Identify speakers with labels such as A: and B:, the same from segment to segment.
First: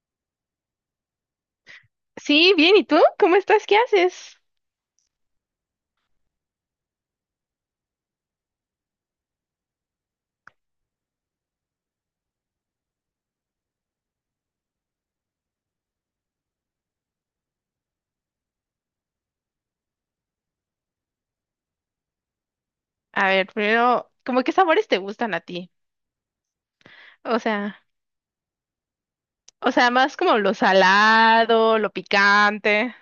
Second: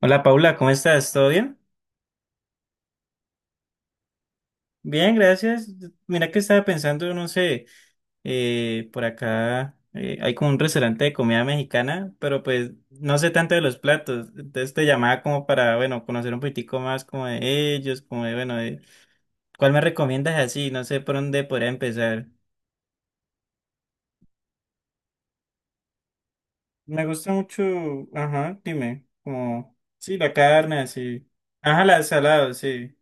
A: Hola Paula, ¿cómo estás? ¿Todo bien?
B: Sí, bien, ¿y tú? ¿Cómo estás? ¿Qué haces?
A: Bien, gracias. Mira que estaba pensando, no sé, por acá hay como un restaurante de comida mexicana, pero pues no sé tanto de los platos. Entonces te llamaba como para, bueno, conocer un poquitico más como de ellos, como de, bueno, de, ¿cuál me recomiendas así? No sé por dónde podría empezar.
B: A ver, primero, ¿cómo qué sabores te gustan a ti?
A: Me gusta
B: O
A: mucho,
B: sea,
A: ajá, dime,
B: o
A: como,
B: sea, más
A: sí, la
B: como lo
A: carne, así.
B: salado,
A: Ajá,
B: lo
A: la salado, sí.
B: picante.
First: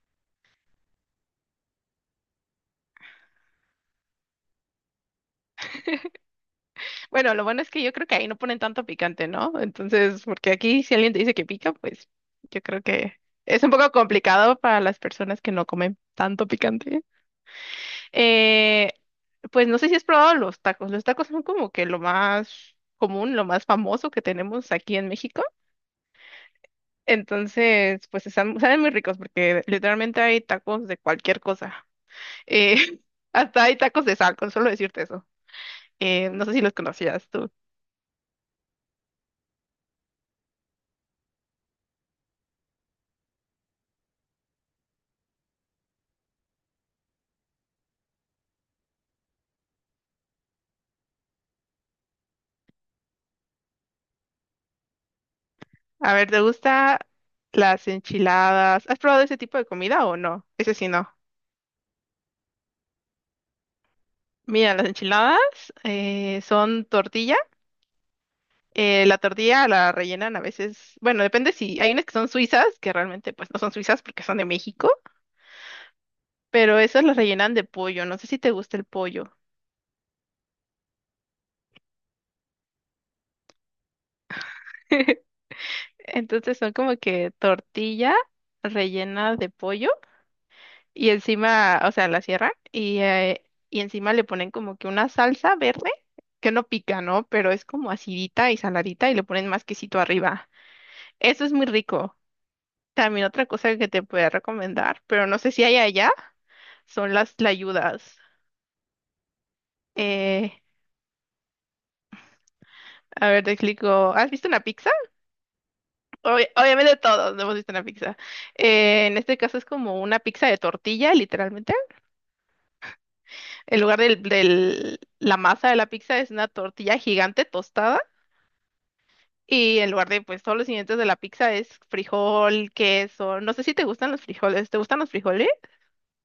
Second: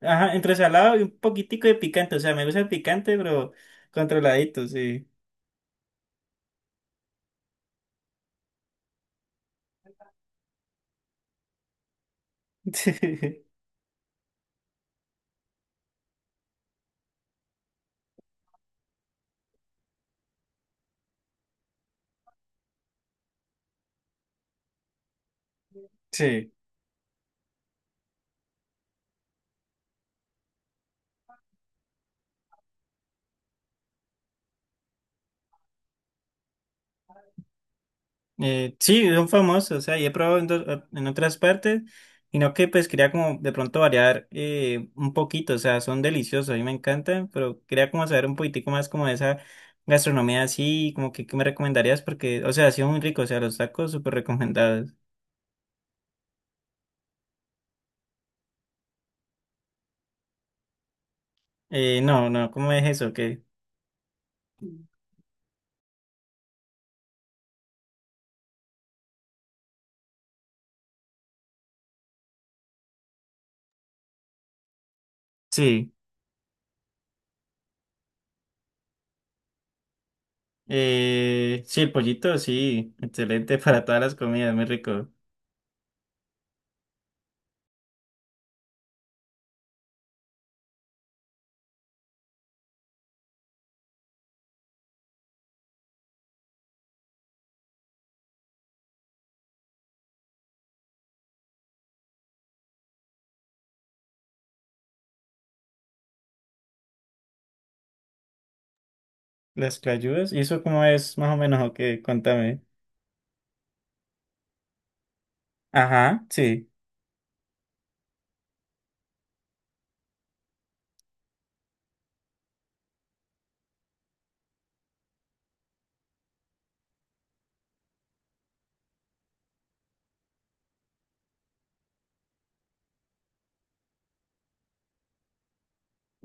A: Ajá, entre salado y un poquitico de picante. O sea, me gusta el picante, pero controladito, sí.
B: Bueno, lo bueno es que yo creo que ahí no ponen tanto picante, ¿no? Entonces, porque aquí si alguien te dice que pica, pues yo creo que es un poco complicado para las personas que no comen tanto picante. Eh, pues no sé si has probado los tacos. Los tacos son como que lo más común, lo más famoso que tenemos aquí en México.
A: Sí. Sí.
B: Entonces, pues están, saben muy ricos porque literalmente hay tacos de cualquier cosa. Eh, Hasta hay tacos de sal, con solo decirte eso. No sé si los conocías tú.
A: Sí, son famosos. O sea, y he probado en, en otras partes. Y no que pues quería como de pronto variar un poquito. O sea, son deliciosos, a mí me encantan. Pero quería como saber un poquitico más como de esa gastronomía así. Como que, ¿qué me recomendarías? Porque, o sea, ha sido muy rico. O sea, los tacos súper recomendados.
B: A ver, ¿te gusta las enchiladas? ¿Has probado ese tipo de comida o no? Ese sí no.
A: No, no, ¿cómo es eso? Qué.
B: Mira, las enchiladas son tortilla. La tortilla la rellenan a veces, bueno, depende si hay unas que son suizas, que realmente pues no son suizas porque son de México,
A: Sí.
B: pero esas las rellenan de pollo. No sé si te gusta el pollo.
A: Sí, el pollito, sí, excelente para todas las comidas, muy rico.
B: Entonces son como que tortilla rellena de pollo y encima, o sea, la cierran y y encima le ponen como que una salsa verde que no pica, ¿no? Pero es como acidita y saladita y le ponen más quesito arriba. Eso es muy rico. También otra cosa que te puedo recomendar, pero no sé si hay allá, son las tlayudas.
A: Las clayudas, ¿y
B: Eh,
A: eso cómo es más o menos o qué? Contame.
B: a ver, te explico. ¿Has visto una pizza?
A: Ajá,
B: Obvi-
A: sí.
B: obviamente todos hemos visto una pizza. En este caso es como una pizza de tortilla, literalmente. En lugar del, del- la masa de la pizza es una tortilla gigante tostada y en lugar de pues todos los ingredientes de la pizza es frijol, queso. No sé si te gustan los frijoles. ¿Te gustan los frijoles?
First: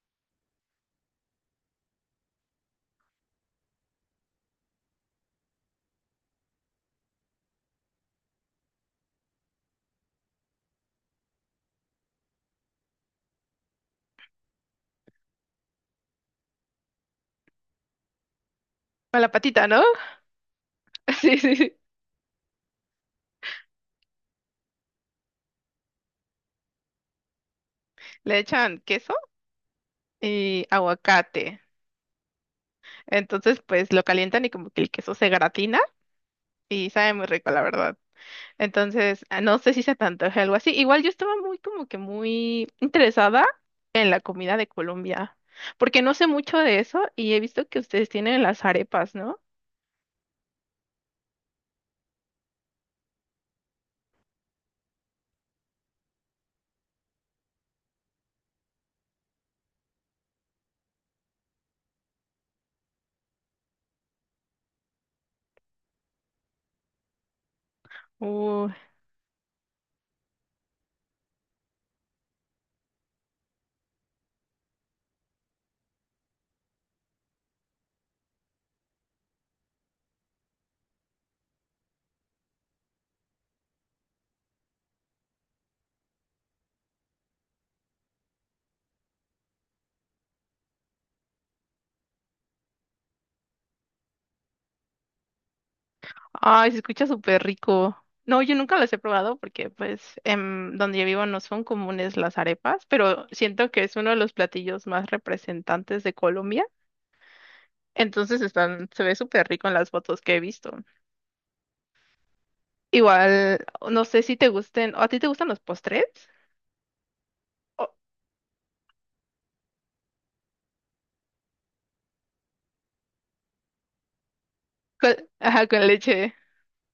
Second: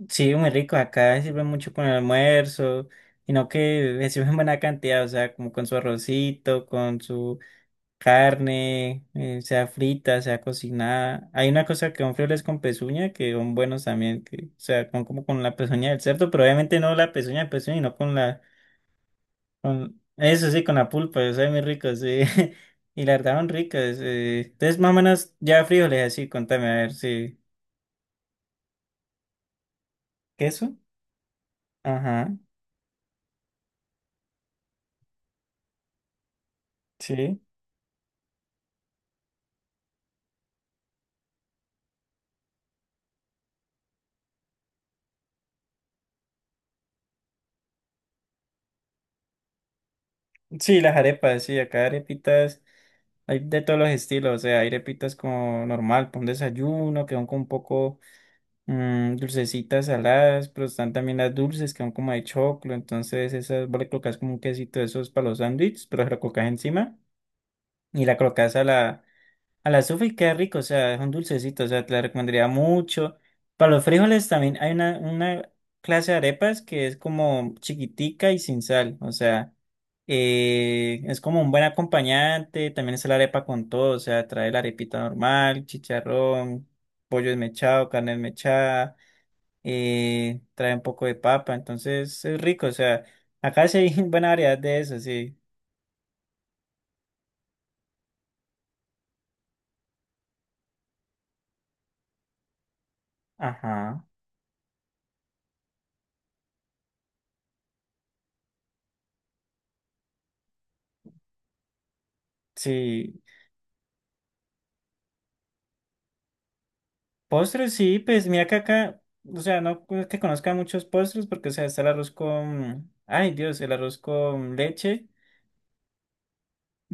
A: Sí, muy rico, acá sirve mucho con el almuerzo, sino que le sirven buena cantidad, o sea, como con su arrocito, con su carne, sea frita, sea cocinada. Hay una cosa que son frijoles con pezuña que son buenos también, que, o sea, con, como con la pezuña del cerdo, pero obviamente no la pezuña de pezuña, sino con la
B: A la patita, ¿no?
A: Con, eso sí, con la pulpa, yo
B: Sí,
A: soy
B: sí,
A: muy
B: sí.
A: rico, sí. Y la verdad, son ricas. Entonces, más o menos, ya frijoles así, contame, a ver, sí.
B: Le echan queso y
A: ¿Queso?
B: aguacate.
A: Ajá,
B: Entonces pues lo calientan y como que el queso se gratina y sabe muy
A: sí.
B: rico, la verdad. Entonces, ah, no sé si se te antoje algo así. Igual yo estaba muy, como que muy interesada en la comida de Colombia, porque no sé mucho de eso y he visto que ustedes tienen las arepas, ¿no?
A: Sí, las arepas, sí, acá arepitas, hay de todos los estilos, o sea, hay arepitas como normal, con desayuno, que son como un poco dulcecitas, saladas, pero están también las dulces, que son como de choclo, entonces esas vos le colocas como un quesito de esos para los sándwiches, pero se lo colocas encima y la colocas a
B: Uy,
A: la Al azufre queda rico, o sea, es un dulcecito, o sea, te la recomendaría mucho. Para los frijoles también hay una clase de arepas que es como chiquitica y sin sal, o sea, es como un buen acompañante, también es la arepa con todo, o sea, trae la arepita normal, chicharrón, pollo desmechado, carne desmechada, trae un poco de papa, entonces es rico, o sea, acá sí hay buena variedad de eso, sí.
B: ay, se escucha súper rico. No, yo nunca las he probado porque, pues, donde yo vivo no son comunes las arepas, pero siento que es
A: Ajá,
B: uno de los platillos más representantes de Colombia. Entonces están, se ve súper rico en las fotos que he visto.
A: sí.
B: Igual, no sé si te gusten, ¿o a ti te gustan los postres?
A: Postres, sí, pues mira que acá, o sea, no es que conozca muchos postres porque, o sea, está el arroz con, ay Dios, el arroz con leche.
B: Con, ajá, con leche.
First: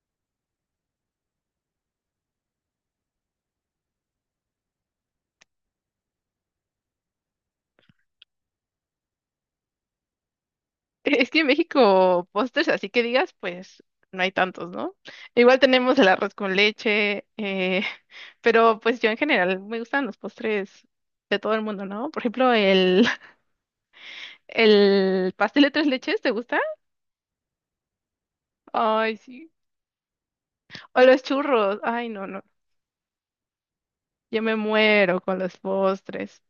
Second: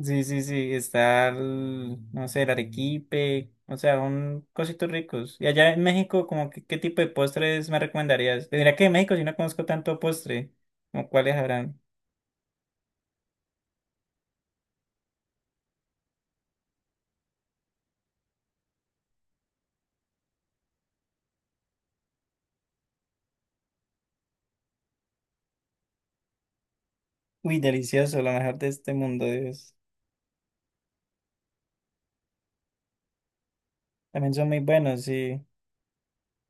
A: Sí, sí, sí, está el, no sé, el arequipe, o sea, un cositos ricos. Y allá en México, como que, ¿qué tipo de postres me recomendarías? Pues mira que en México yo no conozco tanto postre, como
B: Es
A: cuáles
B: que en
A: habrán.
B: México postres, así que digas, pues no hay tantos, ¿no? Igual tenemos el arroz con leche, pero pues yo en general me gustan los postres de todo el mundo, ¿no? Por ejemplo, el pastel de tres leches, ¿te gusta?
A: Uy, delicioso, lo mejor de este
B: Ay,
A: mundo,
B: sí.
A: Dios.
B: O los churros, ay, no, no.
A: También
B: Yo
A: son
B: me
A: muy buenos,
B: muero
A: sí.
B: con los postres.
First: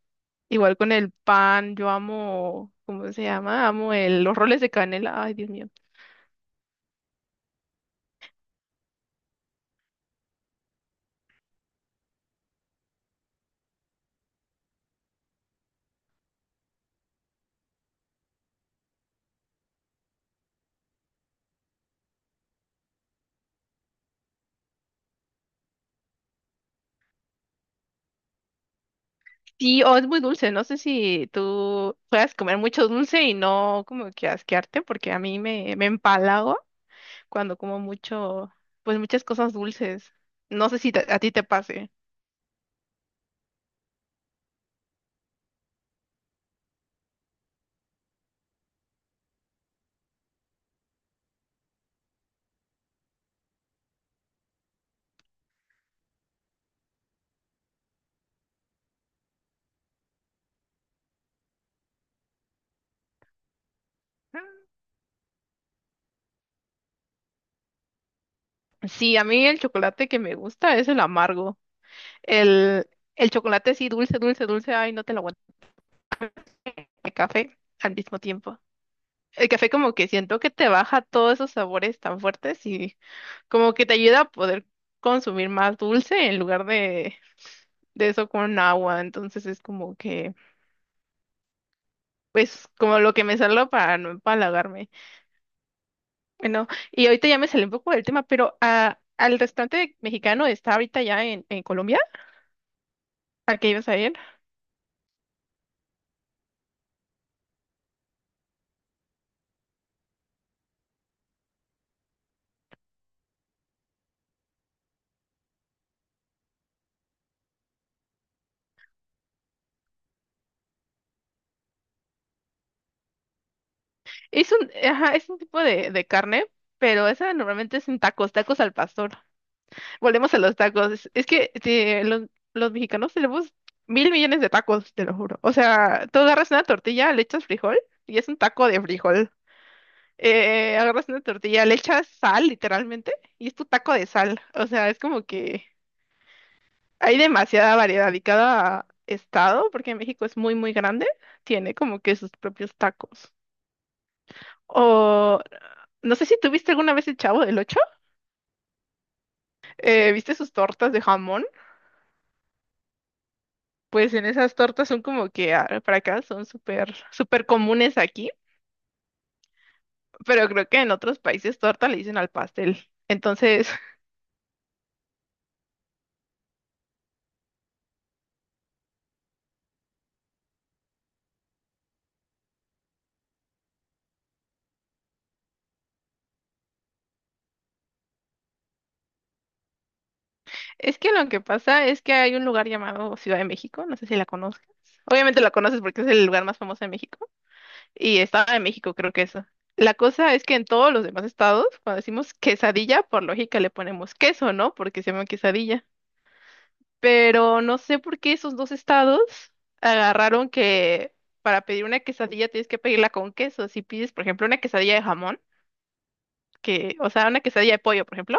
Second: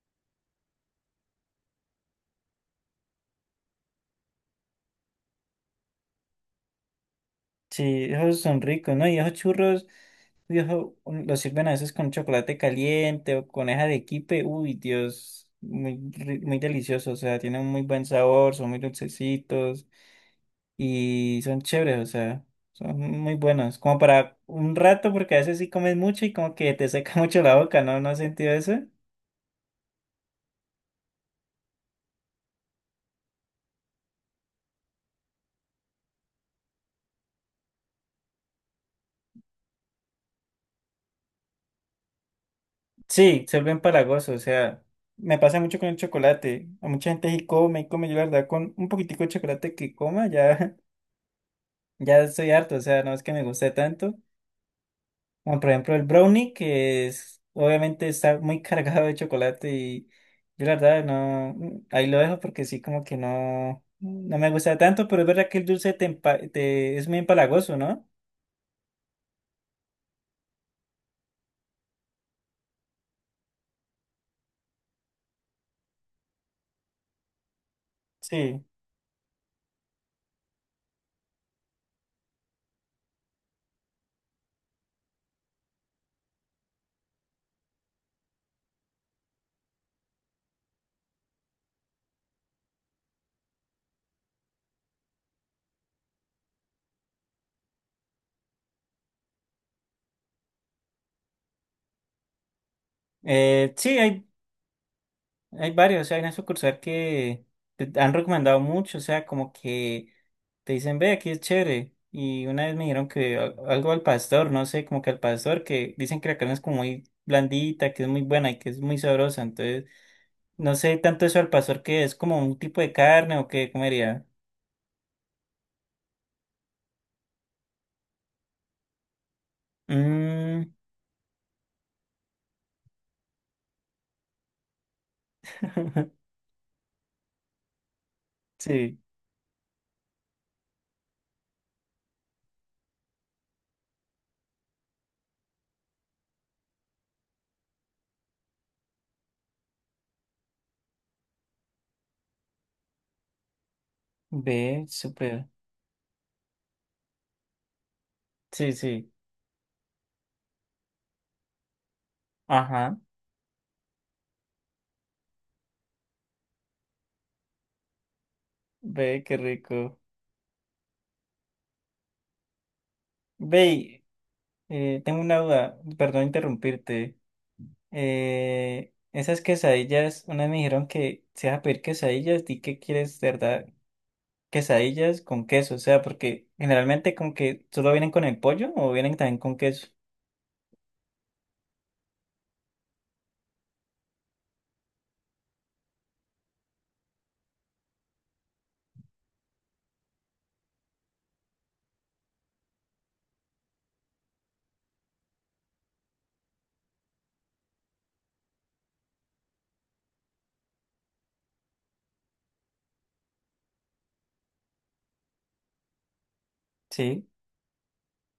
B: Igual con el pan, yo amo, ¿cómo se llama? Amo los roles de canela, ay, Dios mío.
A: Sí, esos son ricos, ¿no? Y esos churros, viejo, los sirven a veces con chocolate caliente o con esa de arequipe. Uy, Dios, muy deliciosos, o sea, tienen un muy buen sabor, son muy dulcecitos y son chéveres, o sea, son muy buenos. Como para un rato, porque a veces sí comes mucho y como que te seca mucho la boca, ¿no? ¿No has sentido eso?
B: Sí, o es muy dulce. No sé si tú puedas comer mucho dulce y no como que asquearte, porque a mí me empalago cuando como mucho, pues muchas cosas dulces. No sé si a ti te pase.
A: Sí, se vuelve empalagoso, o sea, me pasa mucho con el chocolate. A mucha gente sí come y come, yo la verdad con un poquitico de chocolate que coma ya. Ya estoy harto, o sea, no es que me guste tanto. Como por ejemplo el brownie, que es, obviamente está muy cargado de chocolate y yo la verdad no, ahí lo dejo porque sí como que no, no me gusta tanto, pero es verdad que el dulce es muy empalagoso, ¿no?
B: Sí, a mí el chocolate que me gusta es el amargo. El, el chocolate sí, dulce, dulce, dulce, ay, no te lo aguanto. El café al mismo tiempo.
A: Sí.
B: El café como que siento que te baja todos esos sabores tan fuertes y como que te ayuda a poder consumir más dulce en lugar de eso con agua. Entonces es como que, pues, como lo que me salva para no empalagarme. Bueno, y ahorita ya me salí un poco del tema, pero ah, al restaurante mexicano está ahorita ya en Colombia, al que ibas a
A: Sí,
B: ir.
A: hay varios, o sea, hay una sucursal que te han recomendado mucho, o sea, como que te dicen, ve, aquí es chévere. Y una vez me dijeron que algo al pastor, no sé, como que al pastor, que dicen que la carne es como muy blandita, que es muy buena y que es muy sabrosa. Entonces, no sé tanto eso al pastor, que es como un tipo de carne o qué comería.
B: Es un, ajá, es un tipo de carne, pero esa normalmente es en tacos, tacos al pastor. Volvemos a los
A: Mm.
B: tacos. Es que sí, los mexicanos tenemos mil millones de tacos, te lo juro. O sea, tú agarras una tortilla, le echas frijol y es un taco de
A: Sí,
B: frijol. Agarras una tortilla, le echas sal, literalmente, y es tu taco de sal. O sea, es como que hay demasiada variedad y cada estado, porque México es muy, muy grande, tiene como que sus propios tacos.
A: ve,
B: O
A: súper.
B: no sé si tuviste alguna vez el Chavo del Ocho.
A: Sí, sí,
B: ¿Viste sus tortas de jamón?
A: ajá,
B: Pues en esas tortas son como que ah, para acá son súper, súper comunes aquí,
A: ve, qué rico.
B: pero creo que en otros países torta le dicen al pastel.
A: Ve,
B: Entonces,
A: y, tengo una duda, perdón interrumpirte. Esas quesadillas, una vez me dijeron que si vas a pedir quesadillas, di que quieres, de verdad, quesadillas con queso, o sea, porque generalmente como que solo vienen con el pollo o vienen también con queso.
B: es que lo que pasa es que hay un lugar llamado Ciudad de México, no sé si la conozcas. Obviamente la conoces porque es el lugar más famoso de México y Estado de México, creo que eso. La cosa es que en todos los demás estados, cuando decimos quesadilla, por lógica le ponemos queso, ¿no? Porque se llama quesadilla. Pero no sé por qué esos dos estados agarraron que para pedir una quesadilla tienes que pedirla con queso. Si pides, por ejemplo, una quesadilla de jamón, que, o
A: Sí,
B: sea, una quesadilla de pollo, por ejemplo,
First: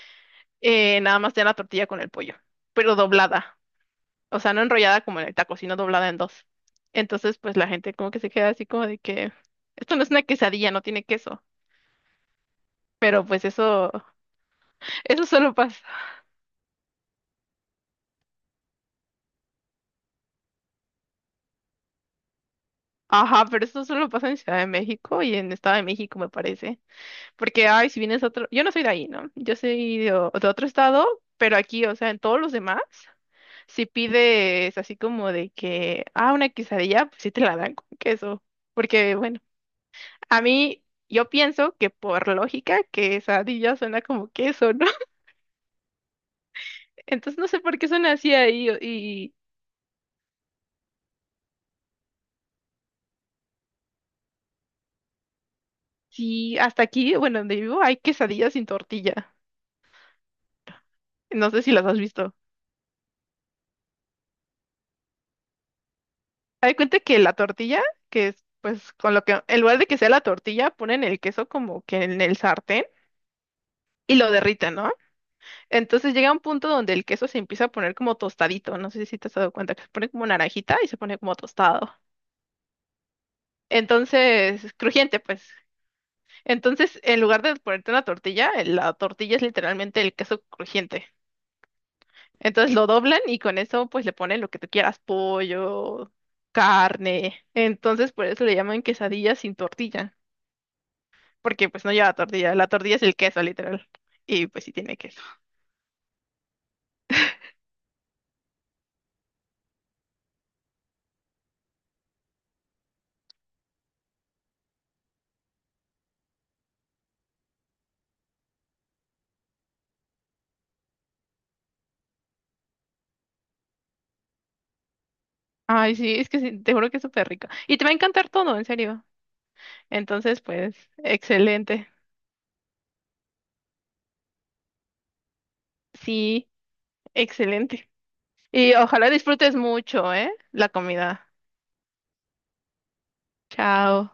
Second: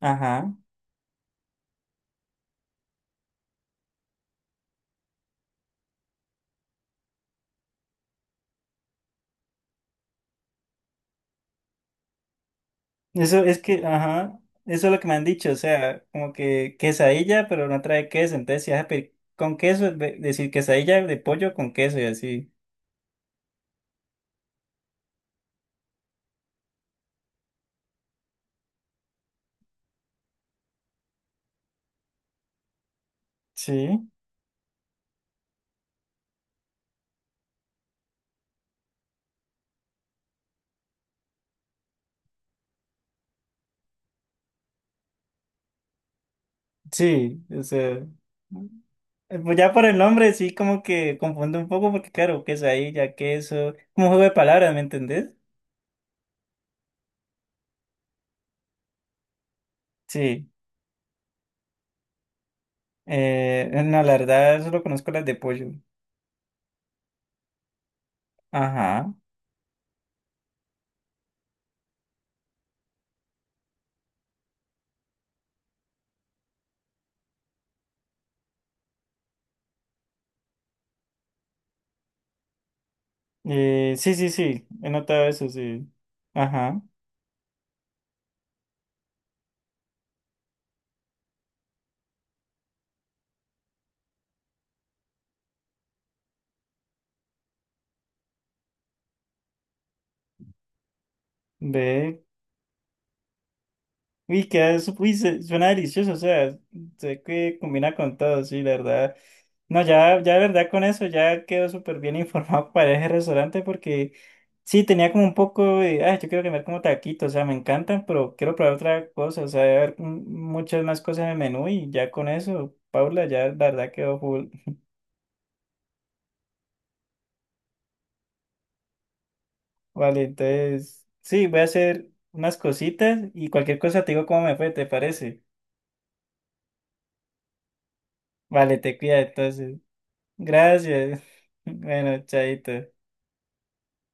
A: ajá.
B: nada más te dan la tortilla con el pollo, pero doblada, o sea, no enrollada como en el taco, sino doblada en dos. Entonces, pues la gente como que se queda así como de que esto no es una quesadilla, no tiene queso. Pero
A: Eso
B: pues
A: es que,
B: eso,
A: ajá, eso es lo que me han
B: eso
A: dicho,
B: solo
A: o
B: pasa.
A: sea, como que quesadilla, pero no trae queso, entonces si vas a pedir con queso, es decir quesadilla de pollo con queso y así.
B: Ajá, pero eso solo pasa en Ciudad de México y en Estado de México, me parece. Porque, ay, si vienes a otro, yo no soy de ahí, ¿no? Yo soy de, de otro estado, pero aquí, o sea, en todos los demás, si
A: Sí,
B: pides así como de que, ah, una quesadilla, pues sí te la dan con queso. Porque, bueno, a mí, yo pienso que por lógica, quesadilla suena como queso, ¿no? Entonces
A: sí,
B: no sé
A: o
B: por qué
A: sea.
B: suena así ahí. Y
A: Pues ya por el nombre sí como que confunde un poco porque claro, quesadilla, queso, como un juego de palabras, ¿me entendés?
B: sí, hasta aquí, bueno, donde vivo, hay quesadillas sin tortilla.
A: Sí,
B: No sé si las has visto.
A: no, la verdad solo conozco las de pollo.
B: Hay cuenta que la tortilla, que es pues
A: Ajá.
B: con lo que, en lugar de que sea la tortilla, ponen el queso como que en el sartén y lo derriten, ¿no? Entonces llega un punto donde el queso se empieza a poner como tostadito, no sé si te has dado cuenta, que se pone como naranjita y se pone como tostado.
A: Sí, sí, sí,
B: Entonces,
A: he
B: crujiente,
A: notado eso,
B: pues.
A: sí. Ajá.
B: Entonces, en lugar de ponerte una tortilla, la tortilla es literalmente el queso crujiente. Entonces lo doblan y con eso pues le ponen lo que tú quieras, pollo, carne. Entonces, por eso le llaman quesadilla sin tortilla. Porque pues no lleva
A: Ve,
B: tortilla, la tortilla es el queso, literal. Y
A: uy,
B: pues sí
A: queda,
B: tiene queso.
A: suena delicioso, o sea, sé que combina con todo, sí, la verdad. No, ya, ya de verdad con eso ya quedo súper bien informado para ese restaurante porque sí, tenía como un poco de, ay, yo quiero comer como taquitos, o sea, me encantan, pero quiero probar otra cosa, o sea, debe haber muchas más cosas en el menú y ya con eso, Paula, ya la verdad quedó full.
B: Ay, sí, es que sí, te juro que es súper rico. Y te va a encantar todo, en serio.
A: Vale,
B: Entonces, pues,
A: entonces, sí, voy a
B: excelente.
A: hacer unas cositas y cualquier cosa te digo cómo me fue, ¿te parece?
B: Sí, excelente. Y
A: Vale, te
B: ojalá
A: cuida
B: disfrutes
A: entonces.
B: mucho, ¿eh? La
A: Gracias.
B: comida.
A: Bueno, chaito.
B: Chao.